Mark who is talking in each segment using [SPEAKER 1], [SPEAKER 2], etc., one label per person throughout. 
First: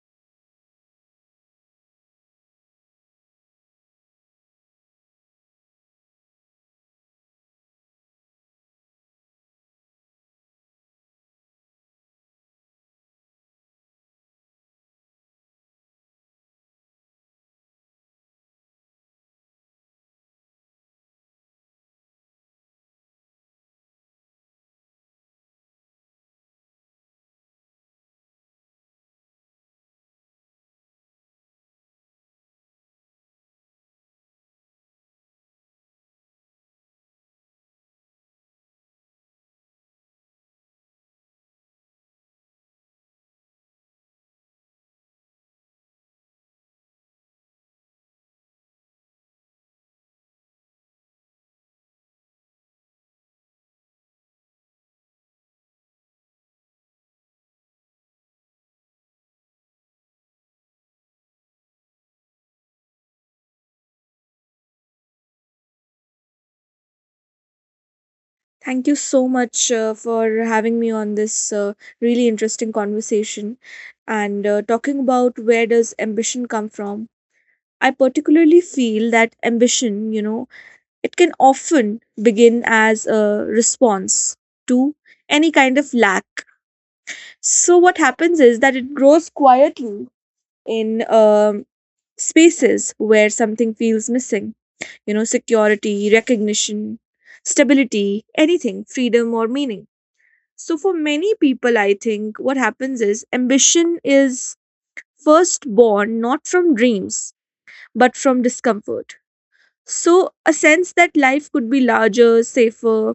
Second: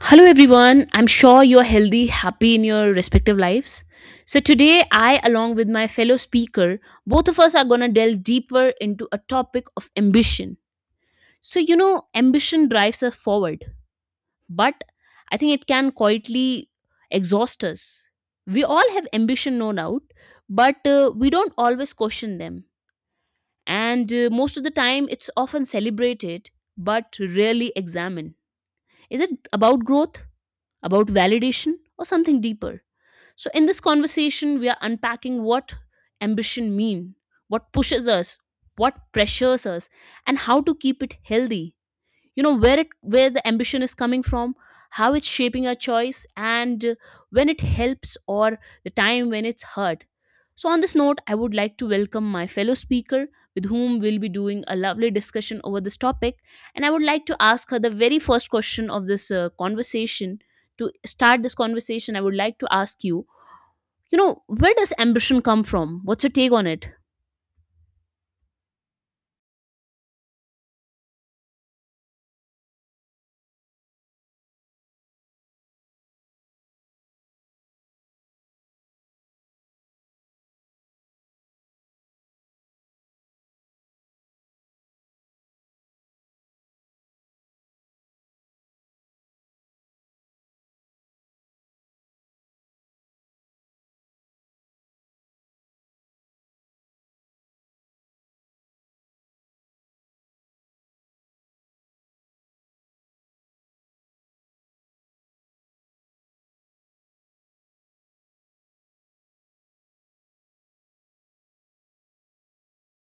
[SPEAKER 1] Hello, everyone. I'm sure you're healthy, happy in your respective lives. So, today, I, along with my fellow speaker, both of us are going to delve deeper into a topic of ambition. So, you know, ambition drives us forward, but I think it can quietly exhaust us. We all have ambition, no doubt, but we don't always question them. And Most of the time, it's often celebrated, but rarely examined. Is it about growth? About validation, or something deeper? So, in this conversation, we are unpacking what ambition mean, what pushes us, what pressures us, and how to keep it healthy. You know, where it, where the ambition is coming from, how it's shaping our choice, and when it helps or the time when it's hurt. So on this note, I would like to welcome my fellow speaker, with whom we'll be doing a lovely discussion over this topic. And I would like to ask her the very first question of this conversation. To start this conversation, I would like to ask you, you know, where does ambition come from? What's your take on it?
[SPEAKER 2] Thank you so much for having me on this really interesting conversation and talking about where does ambition come from. I particularly feel that ambition, you know, it can often begin as a response to any kind of lack. So what happens is that it grows quietly in spaces where something feels missing, you know, security, recognition, stability, anything, freedom or meaning, so for many people, I think what happens is ambition is first born not from dreams, but from discomfort. So, a sense that life could be larger, safer,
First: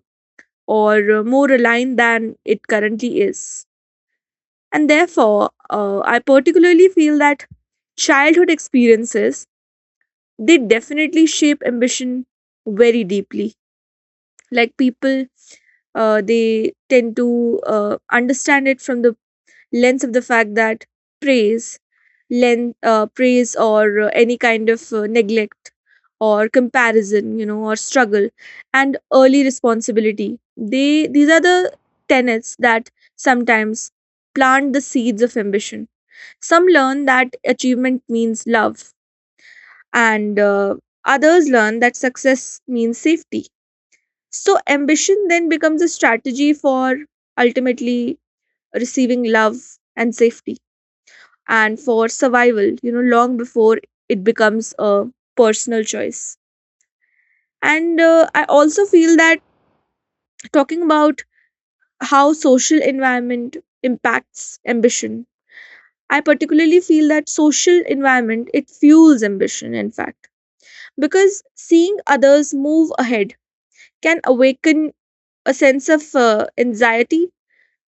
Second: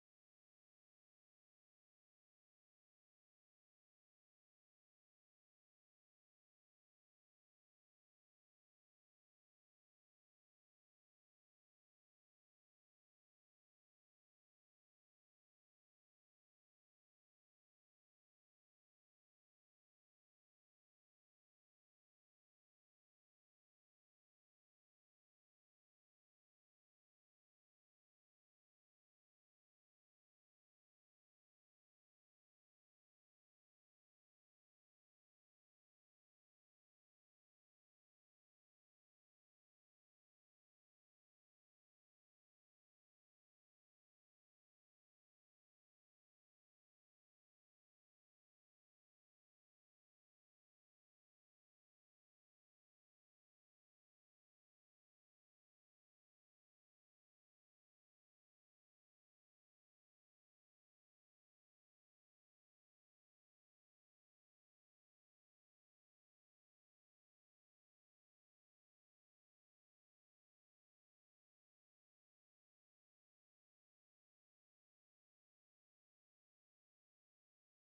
[SPEAKER 2] or more aligned than it currently is. And therefore, I particularly feel that childhood experiences, they definitely shape ambition very deeply. Like people, they tend to understand it from the lens of the fact that praise, praise or any kind of neglect or comparison, you know, or struggle and early responsibility. They these are the tenets that sometimes plant the seeds of ambition. Some learn that achievement means love, and others learn that success means safety. So ambition then becomes a strategy for ultimately receiving love and safety and for survival, you know, long before it becomes a personal choice. And I also feel that talking about how social environment impacts ambition, I particularly feel that social environment it fuels ambition, in fact, because seeing others move ahead can awaken a sense of anxiety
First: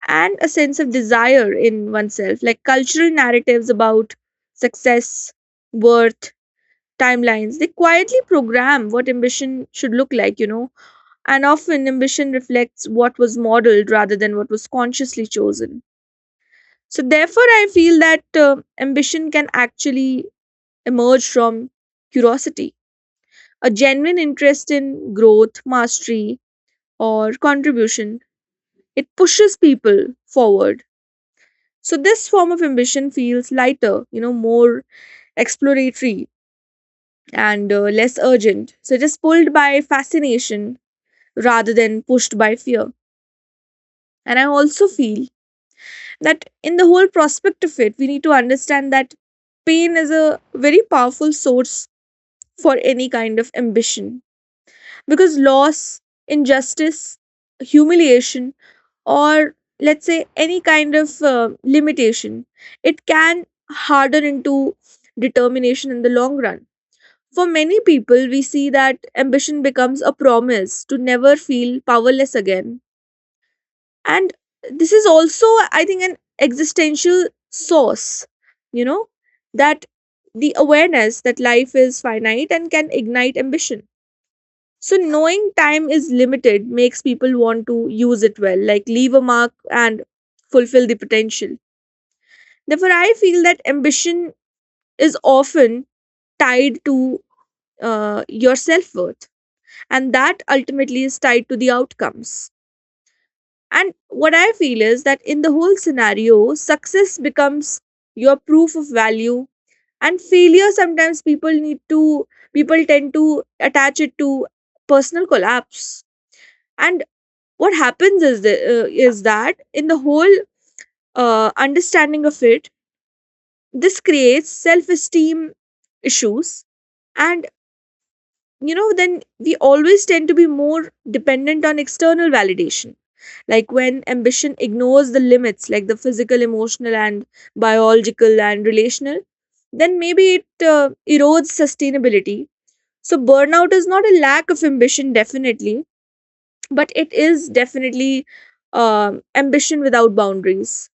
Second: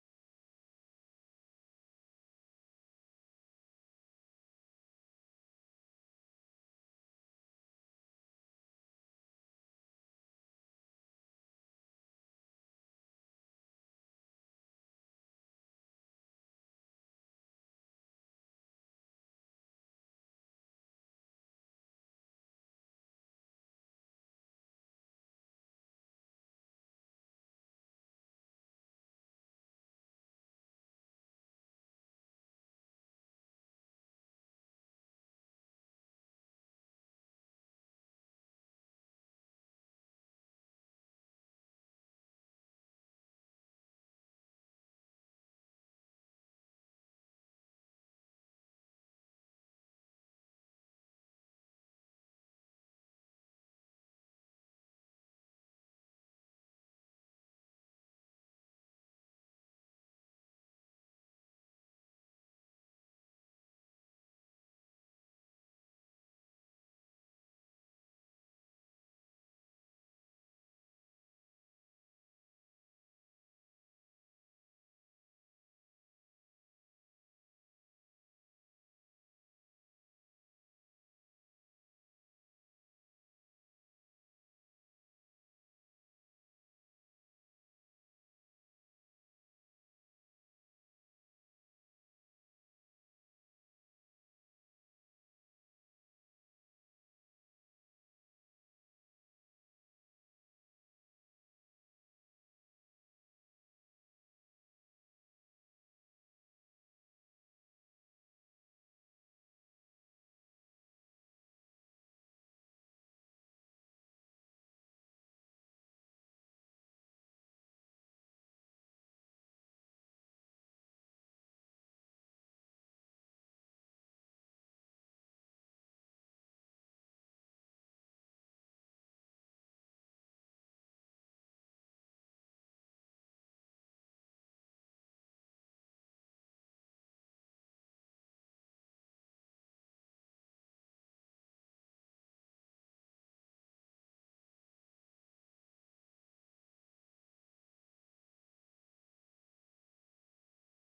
[SPEAKER 2] and a sense of desire in oneself, like cultural narratives about success, worth, timelines. They quietly program what ambition should look like, you know, and often ambition reflects what was modeled rather than what was consciously chosen. So, therefore, I feel that ambition can actually emerge from curiosity, a genuine interest in growth, mastery, or contribution. It pushes people forward. So, this form of ambition feels lighter, you know, more exploratory and less urgent. So, it is pulled by fascination rather than pushed by fear. And I also feel that in the whole prospect of it, we need to understand that pain is a very powerful source for any kind of ambition because loss, injustice, humiliation, or let's say any kind of limitation, it can harden into determination in the long run. For many people, we see that ambition becomes a promise to never feel powerless again, and this is also, I think, an existential source, you know, that the awareness that life is finite and can ignite ambition. So knowing time is limited makes people want to use it well, like leave a mark and fulfill the potential. Therefore, I feel that ambition is often tied to your self-worth, and that ultimately is tied to the outcomes. And what I feel is that in the whole scenario, success becomes your proof of value, and failure sometimes people tend to attach it to personal collapse. And what happens is, is that in the whole understanding of it, this creates self esteem issues. And, you know, then we always tend to be more dependent on external validation, like when ambition ignores the limits, like the physical, emotional and biological and relational, then maybe it erodes sustainability. So burnout is not a lack of ambition, definitely, but it is definitely ambition without boundaries.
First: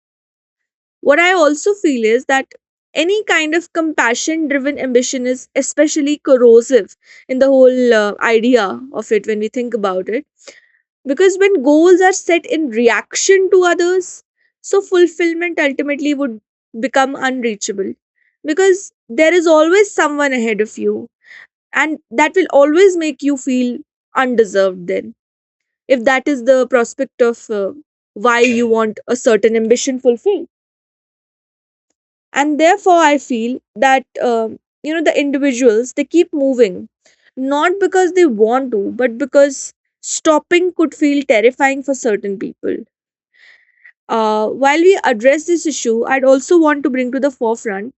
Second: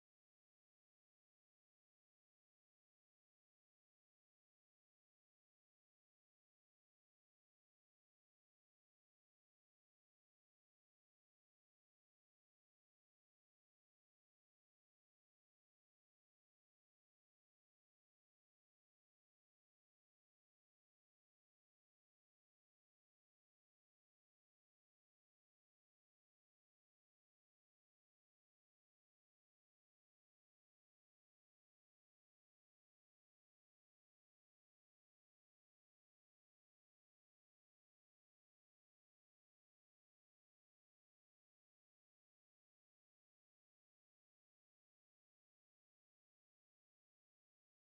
[SPEAKER 2] What I also feel is that any kind of compassion driven ambition is especially corrosive in the whole idea of it when we think about it, because when goals are set in reaction to others, so fulfillment ultimately would become unreachable. Because there is always someone ahead of you, and that will always make you feel undeserved then, if that is the prospect of why you want a certain ambition fulfilled. And therefore, I feel that, you know, the individuals, they keep moving, not because they want to, but because stopping could feel terrifying for certain people. While we address this issue, I'd also want to bring to the forefront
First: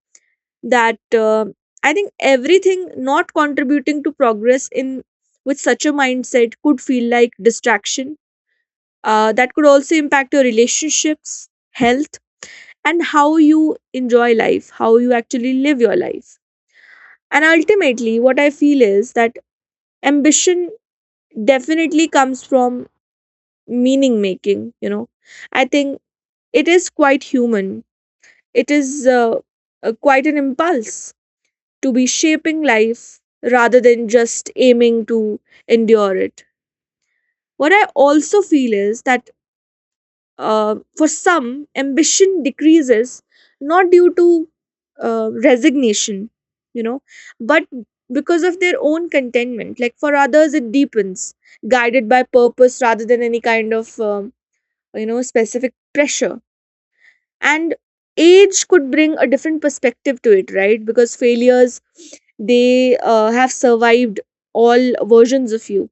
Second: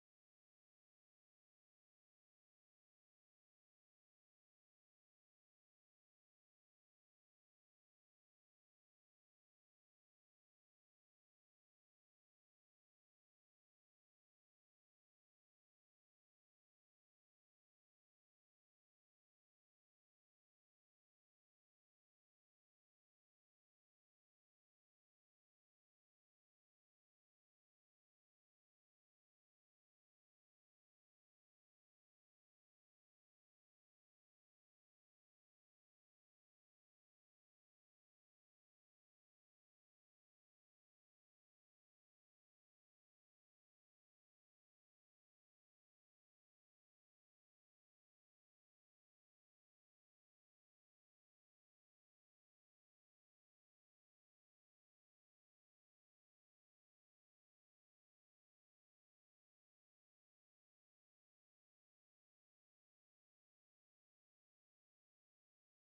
[SPEAKER 2] that I think everything not contributing to progress in with such a mindset could feel like distraction. That could also impact your relationships, health, and how you enjoy life, how you actually live your life. And ultimately, what I feel is that ambition definitely comes from meaning making. You know, I think it is quite human. It is quite an impulse to be shaping life rather than just aiming to endure it. What I also feel is that for some, ambition decreases not due to resignation, you know, but because of their own contentment. Like for others, it deepens, guided by purpose rather than any kind of, you know, specific pressure, and age could bring a different perspective to it, right? Because failures, they have survived all versions of you.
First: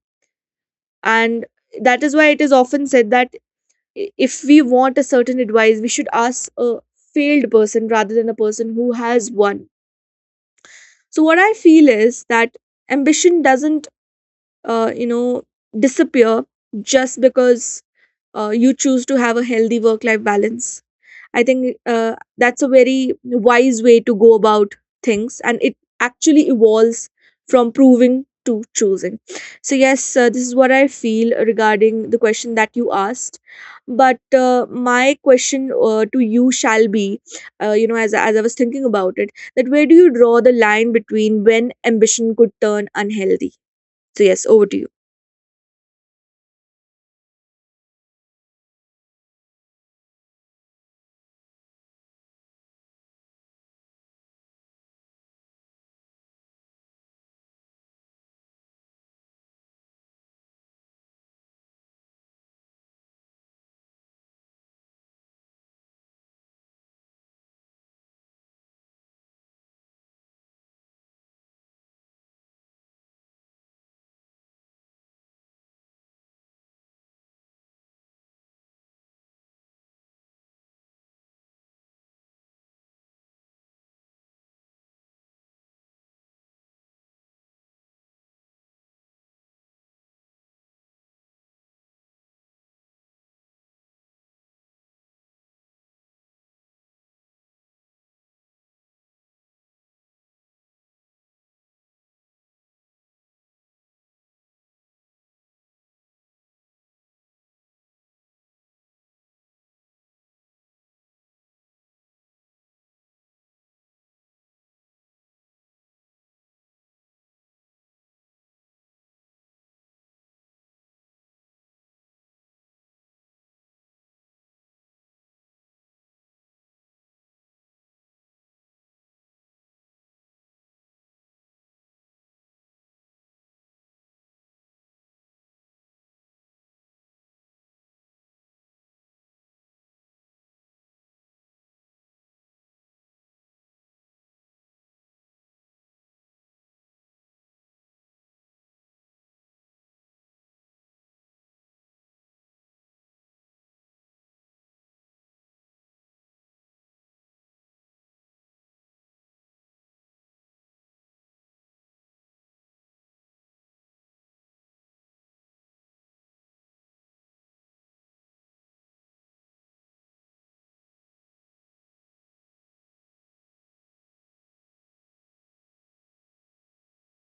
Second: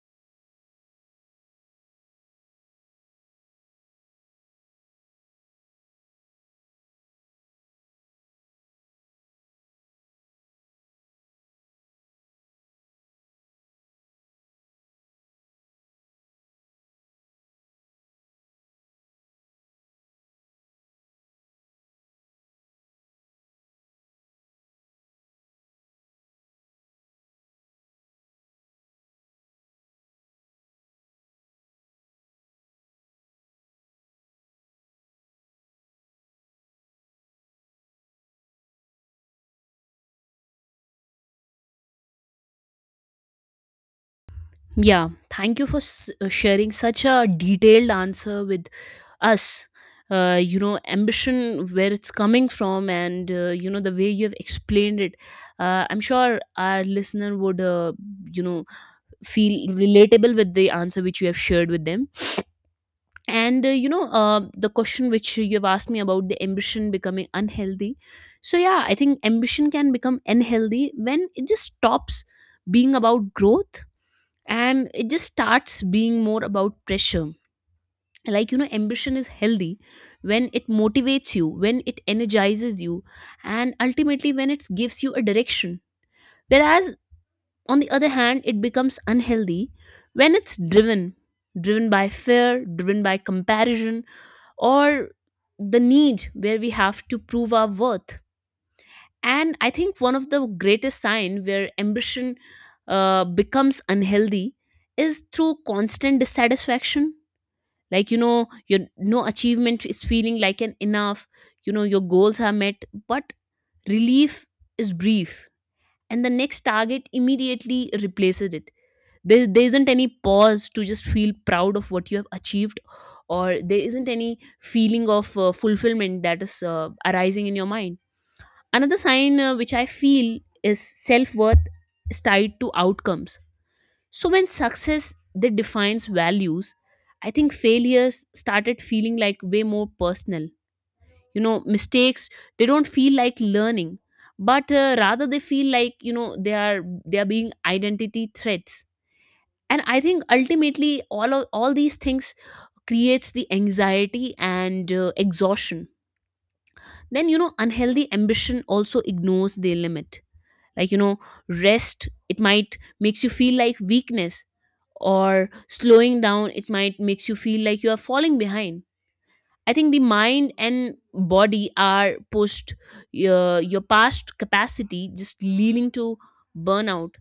[SPEAKER 2] And that is why it is often said that if we want a certain advice, we should ask a failed person rather than a person who has won. So what I feel is that ambition doesn't you know, disappear just because you choose to have a healthy work life balance. I think that's a very wise way to go about things, and it actually evolves from proving to choosing. So, yes, this is what I feel regarding the question that you asked. But my question to you shall be, you know, as I was thinking about it, that where do you draw the line between when ambition could turn unhealthy? So, yes, over to you.
[SPEAKER 1] Yeah, thank you for sharing such a detailed answer with us. You know, ambition, where it's coming from, and you know, the way you have explained it. I'm sure our listener would, you know, feel relatable with the answer which you have shared with them. And the question which you have asked me about the ambition becoming unhealthy. So yeah, I think ambition can become unhealthy when it just stops being about growth, and it just starts being more about pressure. Like, you know, ambition is healthy when it motivates you, when it energizes you, and ultimately when it gives you a direction. Whereas on the other hand, it becomes unhealthy when it's driven by fear, driven by comparison, or the need where we have to prove our worth. And I think one of the greatest sign where ambition becomes unhealthy is through constant dissatisfaction. Like, you know, your no achievement is feeling like an enough. You know, your goals are met, but relief is brief, and the next target immediately replaces it. There isn't any pause to just feel proud of what you have achieved, or there isn't any feeling of fulfillment that is arising in your mind. Another sign, which I feel, is self-worth is tied to outcomes. So when success that defines values, I think failures started feeling like way more personal. You know, mistakes, they don't feel like learning, but rather they feel like, you know, they are being identity threats. And I think ultimately all these things creates the anxiety and exhaustion. Then, you know, unhealthy ambition also ignores their limit. Like, you know, rest, it might makes you feel like weakness, or slowing down, it might makes you feel like you are falling behind. I think the mind and body are pushed your past capacity, just leading to burnout.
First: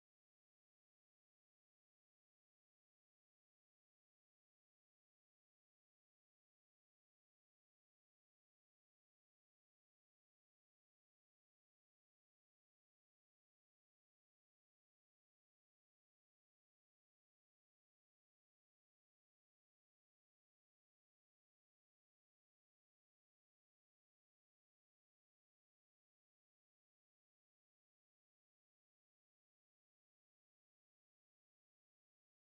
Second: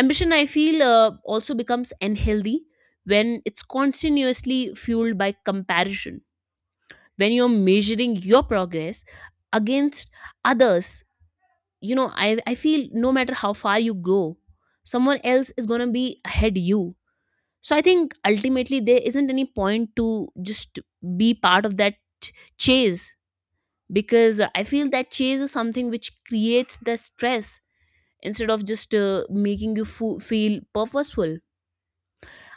[SPEAKER 1] Ambition, I feel, also becomes unhealthy when it's continuously fueled by comparison. When you're measuring your progress against others, you know, I feel no matter how far you go, someone else is going to be ahead you. So I think ultimately there isn't any point to just be part of that ch- chase, because I feel that chase is something which creates the stress instead of just making you feel purposeful.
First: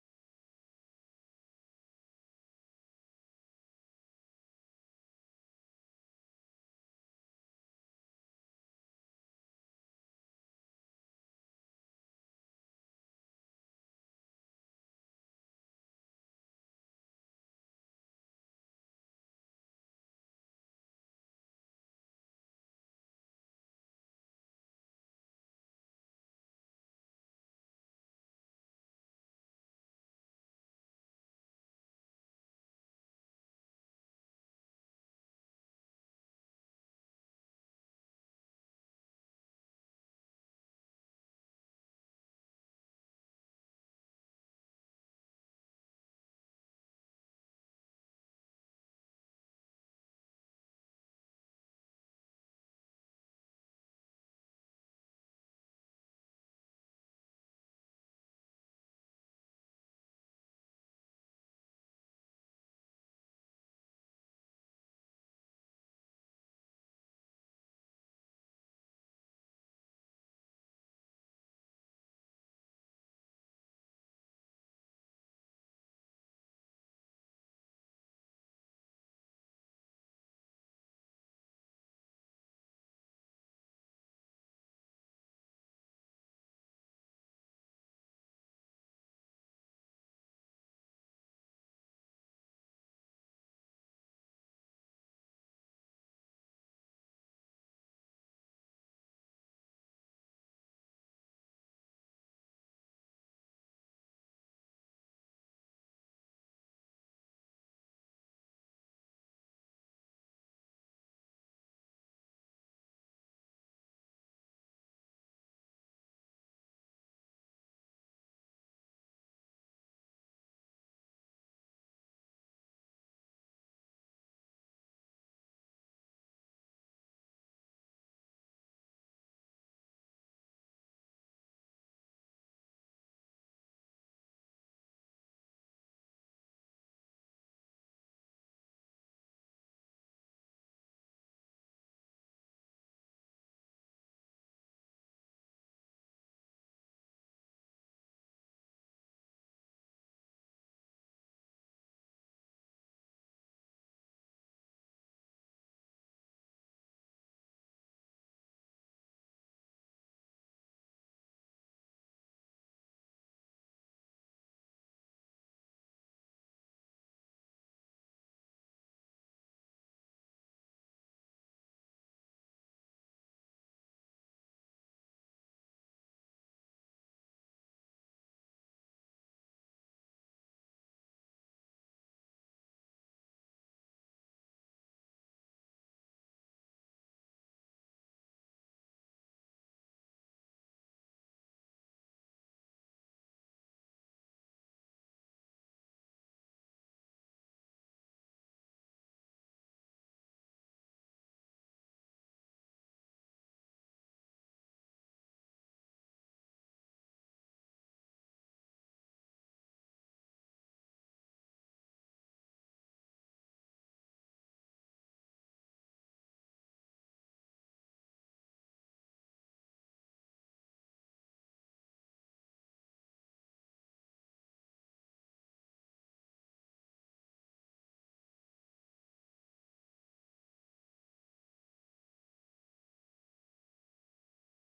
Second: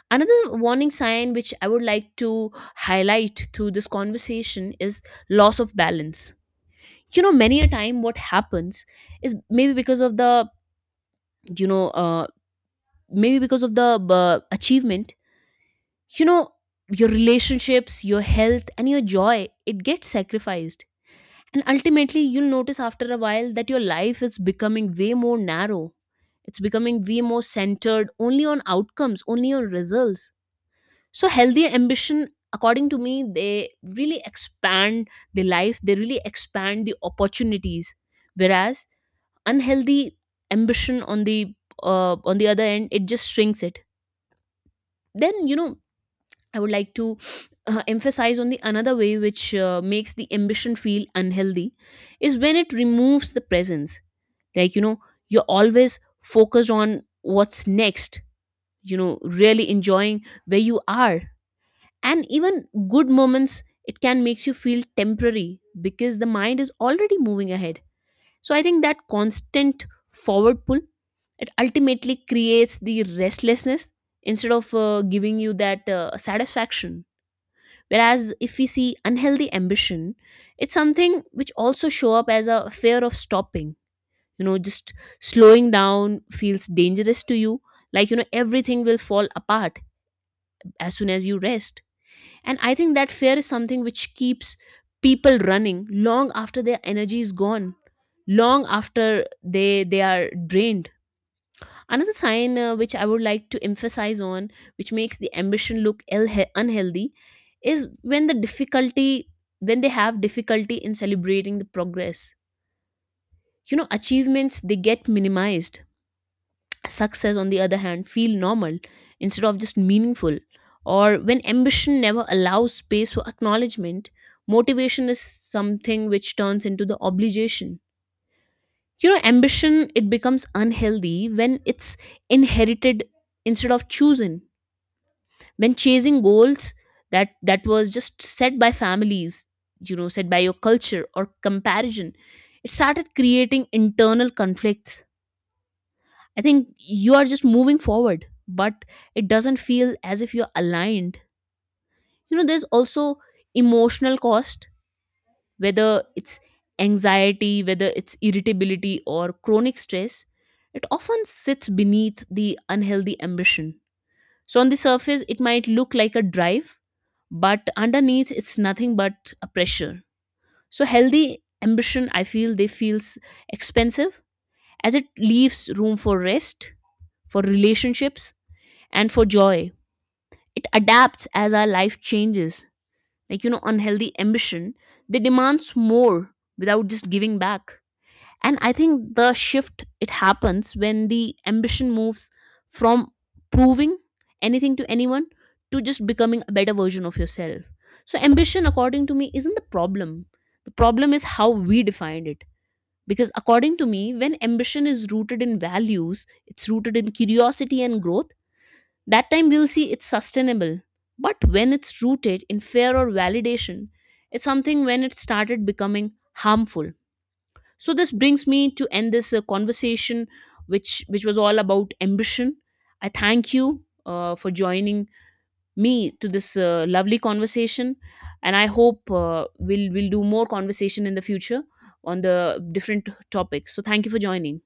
[SPEAKER 1] Another warning sign which I would like to highlight through this conversation is loss of balance. You know, many a time what happens is maybe because of the, you know, maybe because of the achievement, you know, your relationships, your health, and your joy, it gets sacrificed. And ultimately, you'll notice after a while that your life is becoming way more narrow. It's becoming way more centered only on outcomes, only on results. So healthy ambition, according to me, they really expand the life, they really expand the opportunities. Whereas unhealthy ambition, on the other end, it just shrinks it. Then, you know, I would like to emphasize on the another way which makes the ambition feel unhealthy is when it removes the presence. Like, you know, you're always focused on what's next, you know, really enjoying where you are, and even good moments, it can makes you feel temporary because the mind is already moving ahead. So I think that constant forward pull, it ultimately creates the restlessness instead of giving you that satisfaction. Whereas if we see unhealthy ambition, it's something which also show up as a fear of stopping. You know, just slowing down feels dangerous to you, like, you know, everything will fall apart as soon as you rest. And I think that fear is something which keeps people running long after their energy is gone, long after they are drained. Another sign, which I would like to emphasize on, which makes the ambition look unhealthy, is when the difficulty, when they have difficulty in celebrating the progress. You know, achievements, they get minimized. Success, on the other hand, feel normal instead of just meaningful. Or when ambition never allows space for acknowledgement, motivation is something which turns into the obligation. You know, ambition, it becomes unhealthy when it's inherited instead of chosen. When chasing goals that was just set by families, you know, set by your culture or comparison, it started creating internal conflicts. I think you are just moving forward, but it doesn't feel as if you're aligned. You know, there's also emotional cost, whether it's anxiety, whether it's irritability or chronic stress, it often sits beneath the unhealthy ambition. So, on the surface, it might look like a drive, but underneath, it's nothing but a pressure. So, healthy ambition, I feel, they feels expensive as it leaves room for rest, for relationships, and for joy. It adapts as our life changes. Like, you know, unhealthy ambition, they demands more without just giving back. And I think the shift, it happens when the ambition moves from proving anything to anyone to just becoming a better version of yourself. So ambition, according to me, isn't the problem. The problem is how we defined it. Because according to me, when ambition is rooted in values, it's rooted in curiosity and growth, that time we'll see it's sustainable. But when it's rooted in fear or validation, it's something when it started becoming harmful. So this brings me to end this conversation, which was all about ambition. I thank you for joining me to this lovely conversation, and I hope we'll do more conversation in the future on the different topics. So thank you for joining.